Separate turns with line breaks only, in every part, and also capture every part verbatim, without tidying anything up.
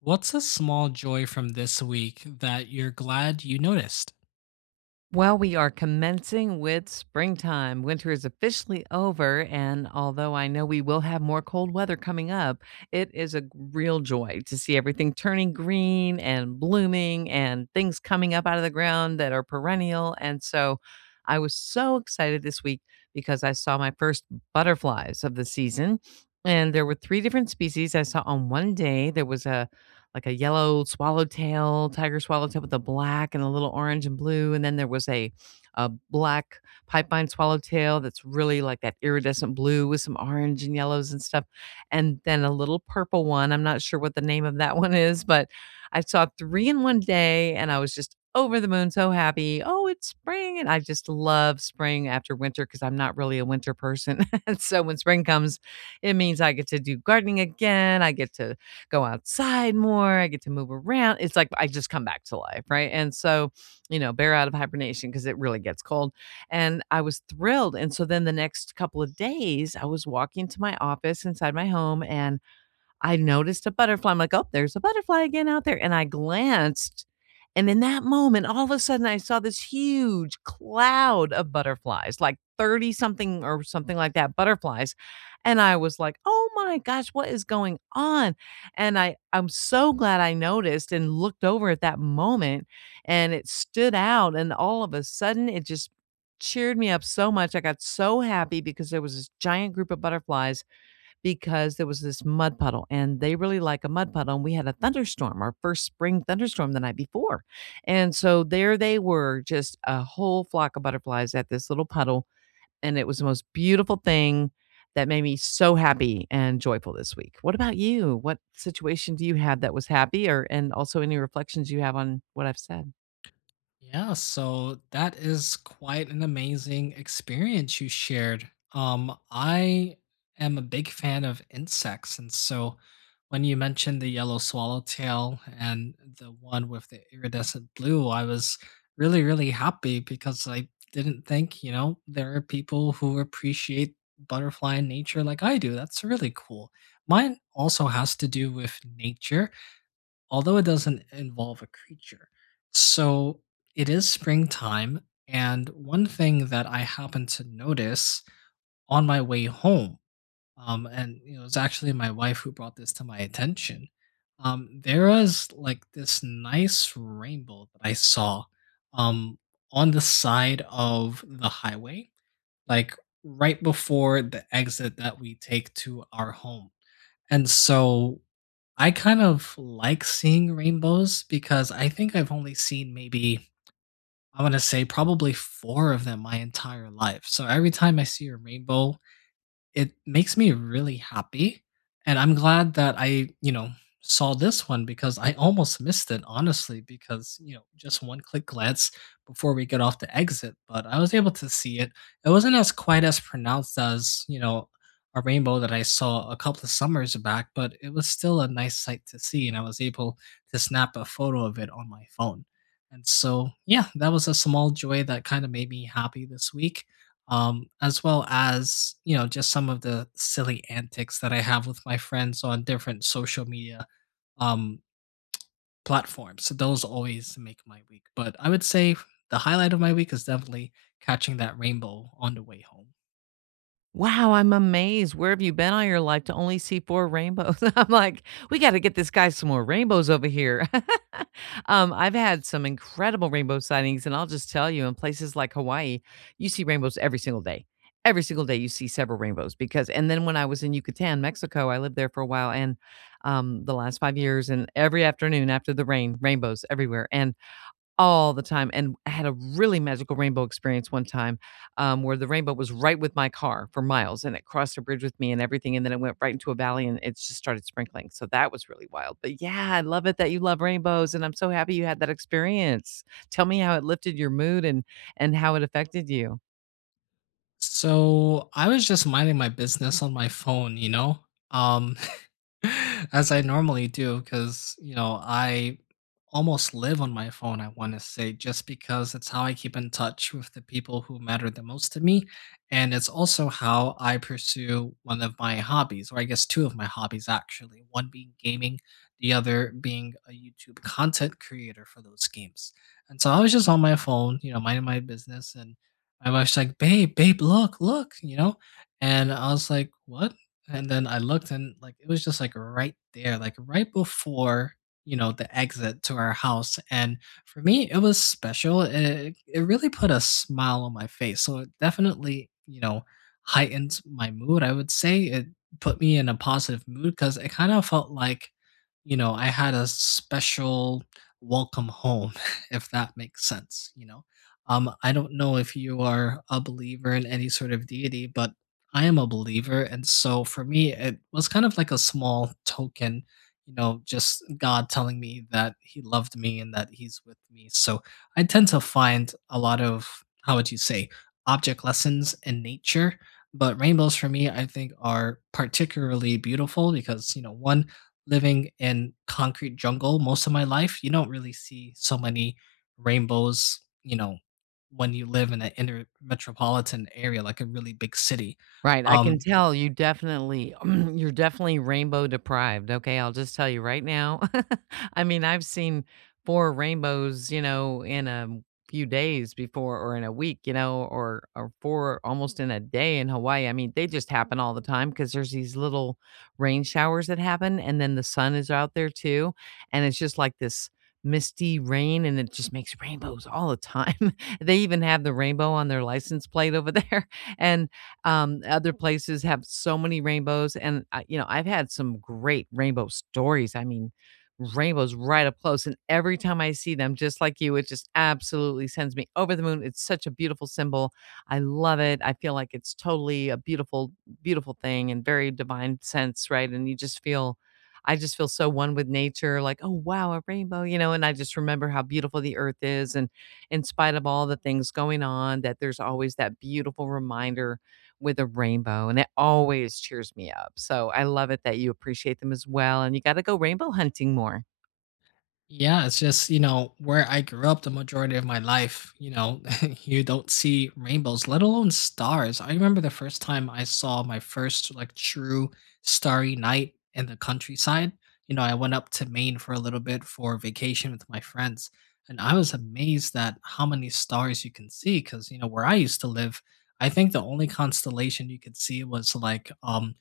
What's a small joy from this week that you're glad you noticed?
Well, we are commencing with springtime. Winter is officially over, and although I know we will have more cold weather coming up, it is a g- real joy to see everything turning green and blooming and things coming up out of the ground that are perennial. And so I was so excited this week because I saw my first butterflies of the season. And there were three different species I saw on one day. There was a like a yellow swallowtail, tiger swallowtail with a black and a little orange and blue. And then there was a a black pipevine swallowtail that's really like that iridescent blue with some orange and yellows and stuff. And then a little purple one. I'm not sure what the name of that one is, but I saw three in one day and I was just over the moon, so happy. Oh, it's spring. And I just love spring after winter because I'm not really a winter person. And so when spring comes, it means I get to do gardening again. I get to go outside more. I get to move around. It's like I just come back to life, right? And so, you know, bear out of hibernation because it really gets cold. And I was thrilled. And so then the next couple of days, I was walking to my office inside my home and I noticed a butterfly. I'm like, oh, there's a butterfly again out there. And I glanced. And in that moment, all of a sudden, I saw this huge cloud of butterflies, like thirty something or something like that, butterflies. And I was like, oh my gosh, what is going on? And I, I'm so glad I noticed and looked over at that moment and it stood out. And all of a sudden, it just cheered me up so much. I got so happy because there was this giant group of butterflies, because there was this mud puddle and they really like a mud puddle, and we had a thunderstorm, our first spring thunderstorm the night before, and so there they were, just a whole flock of butterflies at this little puddle, and it was the most beautiful thing that made me so happy and joyful this week. What about you? What situation do you have that was happy? Or and also any reflections you have on what I've said?
Yeah, so that is quite an amazing experience you shared. Um, I am a big fan of insects, and so when you mentioned the yellow swallowtail and the one with the iridescent blue, I was really, really happy because I didn't think, you know, there are people who appreciate butterfly in nature like I do. That's really cool. Mine also has to do with nature although it doesn't involve a creature. So it is springtime. And one thing that I happened to notice on my way home, um, and it was actually my wife who brought this to my attention, um, there was like this nice rainbow that I saw um, on the side of the highway, like right before the exit that we take to our home. And so I kind of like seeing rainbows because I think I've only seen maybe, I want to say probably four of them my entire life. So every time I see a rainbow, it makes me really happy. And I'm glad that I, you know, saw this one because I almost missed it, honestly, because, you know, just one click glance before we get off the exit. But I was able to see it. It wasn't as quite as pronounced as, you know, a rainbow that I saw a couple of summers back, but it was still a nice sight to see. And I was able to snap a photo of it on my phone. And so, yeah, that was a small joy that kind of made me happy this week um, as well as you know just some of the silly antics that I have with my friends on different social media um, platforms. So those always make my week. But I would say the highlight of my week is definitely catching that rainbow on the way home.
Wow, I'm amazed. Where have you been all your life to only see four rainbows? I'm like, "We gotta get this guy some more rainbows over here." Um, I've had some incredible rainbow sightings, and I'll just tell you, in places like Hawaii, you see rainbows every single day. Every single day, you see several rainbows, because and then when I was in Yucatan, Mexico, I lived there for a while and, um, the last five years, and every afternoon after the rain, rainbows everywhere, and all the time, and I had a really magical rainbow experience one time, um, where the rainbow was right with my car for miles, and it crossed a bridge with me and everything, and then it went right into a valley, and it just started sprinkling, so that was really wild, but yeah, I love it that you love rainbows, and I'm so happy you had that experience. Tell me how it lifted your mood and and how it affected you.
So I was just minding my business on my phone, you know. Um, as I normally do, because you know I almost live on my phone. I want to say just because it's how I keep in touch with the people who matter the most to me, and it's also how I pursue one of my hobbies, or I guess two of my hobbies actually. One being gaming, the other being a YouTube content creator for those games. And so I was just on my phone, you know, minding my business, and my wife's like, "Babe, babe, look, look," you know, and I was like, "What?" And then I looked and like it was just like right there, like right before, you know, the exit to our house. And for me, it was special. It, it really put a smile on my face. So it definitely, you know, heightened my mood. I would say it put me in a positive mood because it kind of felt like, you know, I had a special welcome home, if that makes sense, you know. Um, I don't know if you are a believer in any sort of deity, but I am a believer, and so for me, it was kind of like a small token, you know, just God telling me that He loved me and that He's with me. So I tend to find a lot of, how would you say, object lessons in nature. But rainbows for me, I think, are particularly beautiful because, you know, one, living in concrete jungle most of my life, you don't really see so many rainbows, you know, when you live in an inner metropolitan area, like a really big city
Right, I can
um,
tell you definitely you're definitely rainbow deprived, okay? I'll just tell you right now. I mean, I've seen four rainbows, you know, in a few days before or in a week, you know, or or four almost in a day in Hawaii. I mean, they just happen all the time because there's these little rain showers that happen, and then the sun is out there too, and it's just like this misty rain, and it just makes rainbows all the time. They even have the rainbow on their license plate over there, and um, other places have so many rainbows, and I, you know, I've had some great rainbow stories. I mean, rainbows right up close, and every time I see them, just like you, it just absolutely sends me over the moon. It's such a beautiful symbol. I love it. I feel like it's totally a beautiful, beautiful thing, and very divine sense, right? And you just feel. I just feel so one with nature, like, oh wow, a rainbow, you know, and I just remember how beautiful the earth is and in spite of all the things going on, that there's always that beautiful reminder with a rainbow, and it always cheers me up. So I love it that you appreciate them as well, and you gotta go rainbow hunting more.
yeah, it's just, you know, where I grew up the majority of my life, you know, you don't see rainbows, let alone stars. I remember the first time I saw my first like true starry night in the countryside. You know, I went up to Maine for a little bit for vacation with my friends, and I was amazed at how many stars you can see because, you know, where I used to live, I think the only constellation you could see was like um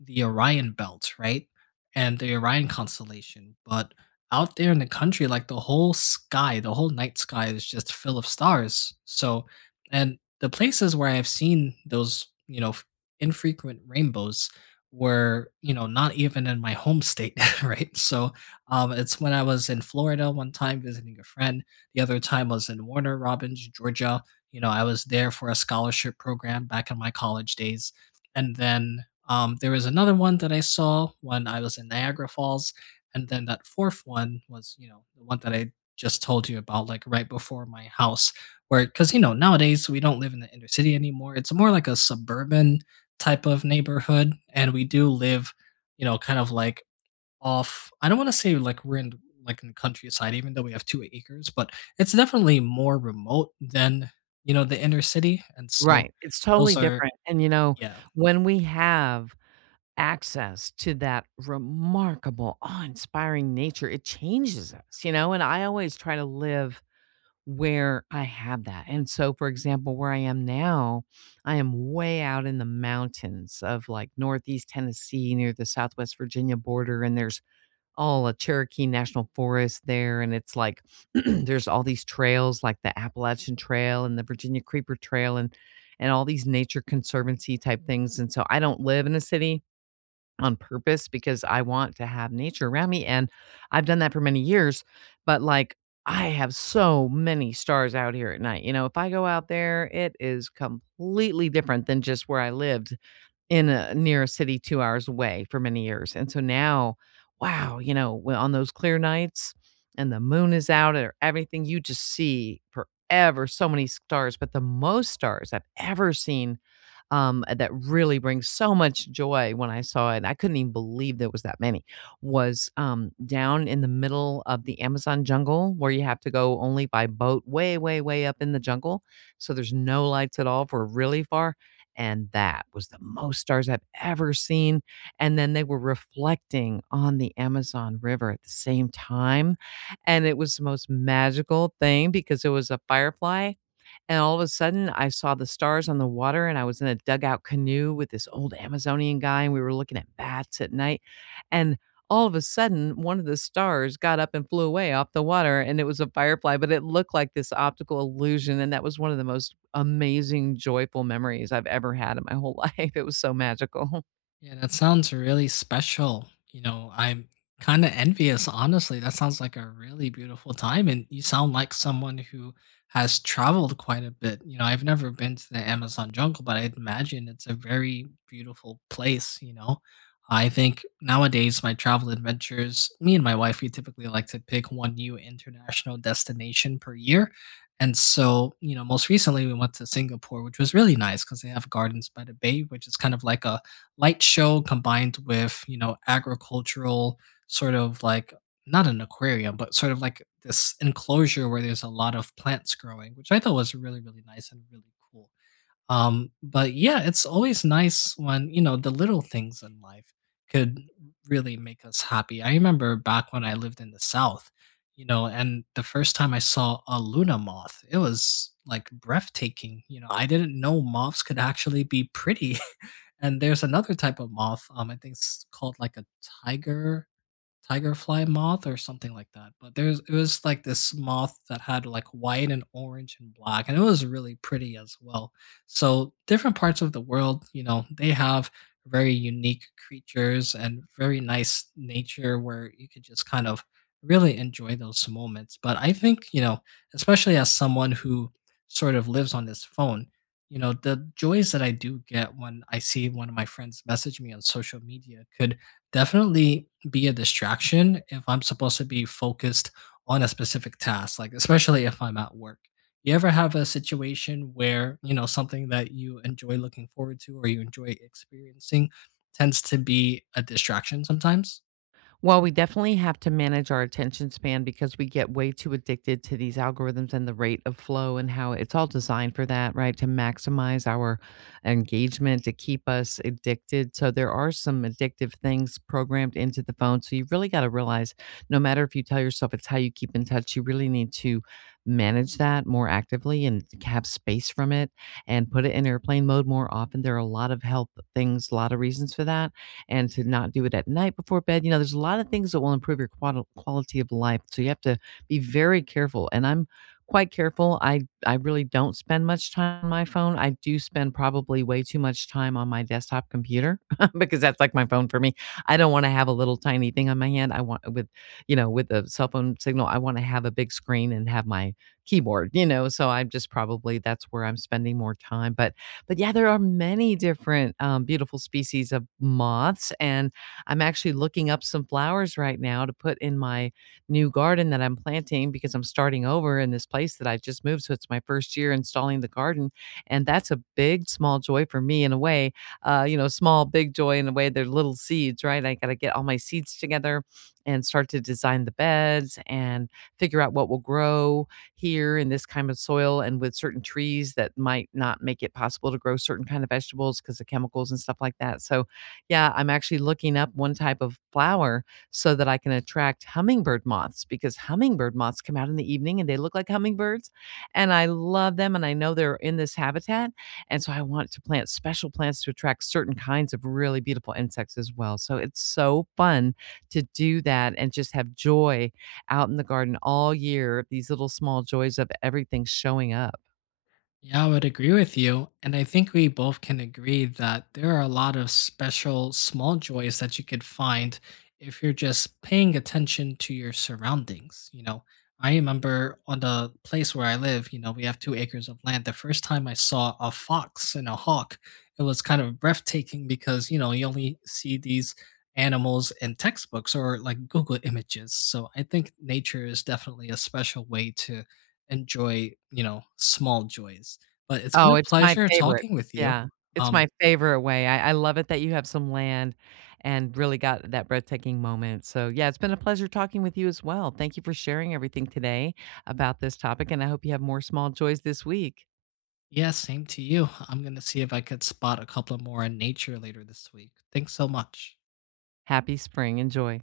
the Orion Belt, right? And the Orion constellation. But out there in the country, like the whole sky, the whole night sky is just full of stars. So, and the places where I've seen those, you know, f- infrequent rainbows were, you know, not even in my home state, right? So, um, it's when I was in Florida one time visiting a friend. The other time was in Warner Robins, Georgia. You know, I was there for a scholarship program back in my college days and then, um, there was another one that I saw when I was in Niagara Falls, and then that fourth one was, you know, the one that I just told you about, like, right before my house where because you know, nowadays, we don't live in the inner city anymore, it's more like a suburban type of neighborhood, and we do live, you know, kind of, like, off I don't wanna say, like, we're in like, in the countryside even though we have two acres, but it's definitely more remote than, you know, the inner city, and so
Right, it's
those
totally
are
different, and, you know,
yeah.
when we have access to that remarkable, awe-inspiring nature, it changes us, you know, and I always try to live where I have that, and so, for example, where I am now, I am way out in the mountains of, like, Northeast Tennessee near the Southwest Virginia border, and there's all a Cherokee National Forest there, and it's like there's all these trails like the Appalachian Trail and the Virginia Creeper Trail and and all these nature conservancy type things. And so I don't live in a city on purpose because I want to have nature around me. And I've done that for many years. But like I have so many stars out here at night. You know, if I go out there, it is completely different than just where I lived in a near a city two hours away for many years, and so now, wow, you know, well, on those clear nights and the moon is out or everything, you just see forever so many stars, but the most stars I've ever seen um, that really brings so much joy when I saw it. I couldn't even believe there was that many. Was um, down in the middle of the Amazon jungle where you have to go only by boat, way, way, way up in the jungle. So there's no lights at all for really far. And that was the most stars I've ever seen. And then they were reflecting on the Amazon River at the same time. And it was the most magical thing because it was a firefly and all of a sudden, I saw the stars on the water, and I was in a dugout canoe with this old Amazonian guy, and we were looking at bats at night. And all of a sudden, one of the stars got up and flew away off the water, and it was a firefly, but it looked like this optical illusion. And that was one of the most amazing, joyful memories I've ever had in my whole life. It was so magical.
Yeah, that sounds really special. You know, I'm kind of envious, honestly. That sounds like a really beautiful time. And you sound like someone who has traveled quite a bit. You know, I've never been to the Amazon jungle, but I'd imagine it's a very beautiful place, you know. I think nowadays my travel adventures, me and my wife, we typically like to pick one new international destination per year. And so, you know, most recently we went to Singapore, which was really nice because they have gardens by the bay, which is kind of like a light show combined with, you know, agricultural sort of like not an aquarium, but sort of like this enclosure where there's a lot of plants growing, which I thought was really, really nice and really cool. Um, but yeah, it's always nice when, you know, the little things in life could really make us happy. I remember back when I lived in the South, you know, and the first time I saw a Luna moth, it was like breathtaking. You know, I didn't know moths could actually be pretty. And there's another type of moth, um, I think it's called like a tiger Tiger fly moth or something like that. But there's it was like this moth that had like white and orange and black, and it was really pretty as well. So different parts of the world, you know, they have very unique creatures and very nice nature where you could just kind of really enjoy those moments. But I think, you know, especially as someone who sort of lives on this phone, you know, the joys that I do get when I see one of my friends message me on social media could definitely be a distraction if I'm supposed to be focused on a specific task, like especially if I'm at work. You ever have a situation where, you know, something that you enjoy looking forward to or you enjoy experiencing tends to be a distraction sometimes?
Well, we definitely have to manage our attention span because we get way too addicted to these algorithms and the rate of flow and how it's all designed for that, right? To maximize our engagement, to keep us addicted. So there are some addictive things programmed into the phone. So you really got to realize no matter if you tell yourself it's how you keep in touch, you really need to manage that more actively and have space from it and put it in airplane mode more often. There are a lot of health things, a lot of reasons for that and to not do it at night before bed. You know, there's a lot of things that will improve your qual- quality of life. So you have to be very careful. And I'm quite careful. I I really don't spend much time on my phone. I do spend probably way too much time on my desktop computer because that's like my phone for me. I don't want to have a little tiny thing on my hand. I want with you know, with a cell phone signal, I want to have a big screen and have my keyboard, you know. So I'm just probably that's where I'm spending more time, but but yeah, there are many different um, beautiful species of moths, and I'm actually looking up some flowers right now to put in my new garden that I'm planting because I'm starting over in this place that I just moved. So it's my first year installing the garden, and that's a big, small joy for me in a way. Uh, you know, small, big joy in a way. They're little seeds, right? I got to get all my seeds together and start to design the beds and figure out what will grow here in this kind of soil and with certain trees that might not make it possible to grow certain kind of vegetables because of chemicals and stuff like that. So, yeah, I'm actually looking up one type of flower so that I can attract hummingbird moths because hummingbird moths come out in the evening and they look like hummingbirds. And I love them and I know they're in this habitat. And so I want to plant special plants to attract certain kinds of really beautiful insects as well. So it's so fun to do that and just have joy out in the garden all year, these little small joys of everything showing up.
Yeah, I would agree with you. And I think we both can agree that there are a lot of special small joys that you could find if you're just paying attention to your surroundings. You know, I remember on the place where I live, you know, we have two acres of land. The first time I saw a fox and a hawk, it was kind of breathtaking because, you know, you only see these animals in textbooks or like Google images. So I think nature is definitely a special way to enjoy, you know, small joys. But it's been
Oh,
a
it's my
pleasure
favorite.
talking with you.
Yeah. It's
Um,
my favorite way. I I love it that you have some land and really got that breathtaking moment. So, yeah, it's been a pleasure talking with you as well. Thank you for sharing everything today about this topic, and I hope you have more small joys this week.
yeah, same to you. I'm gonna see if I could spot a couple more in nature later this week. Thanks so much.
Happy spring. Enjoy.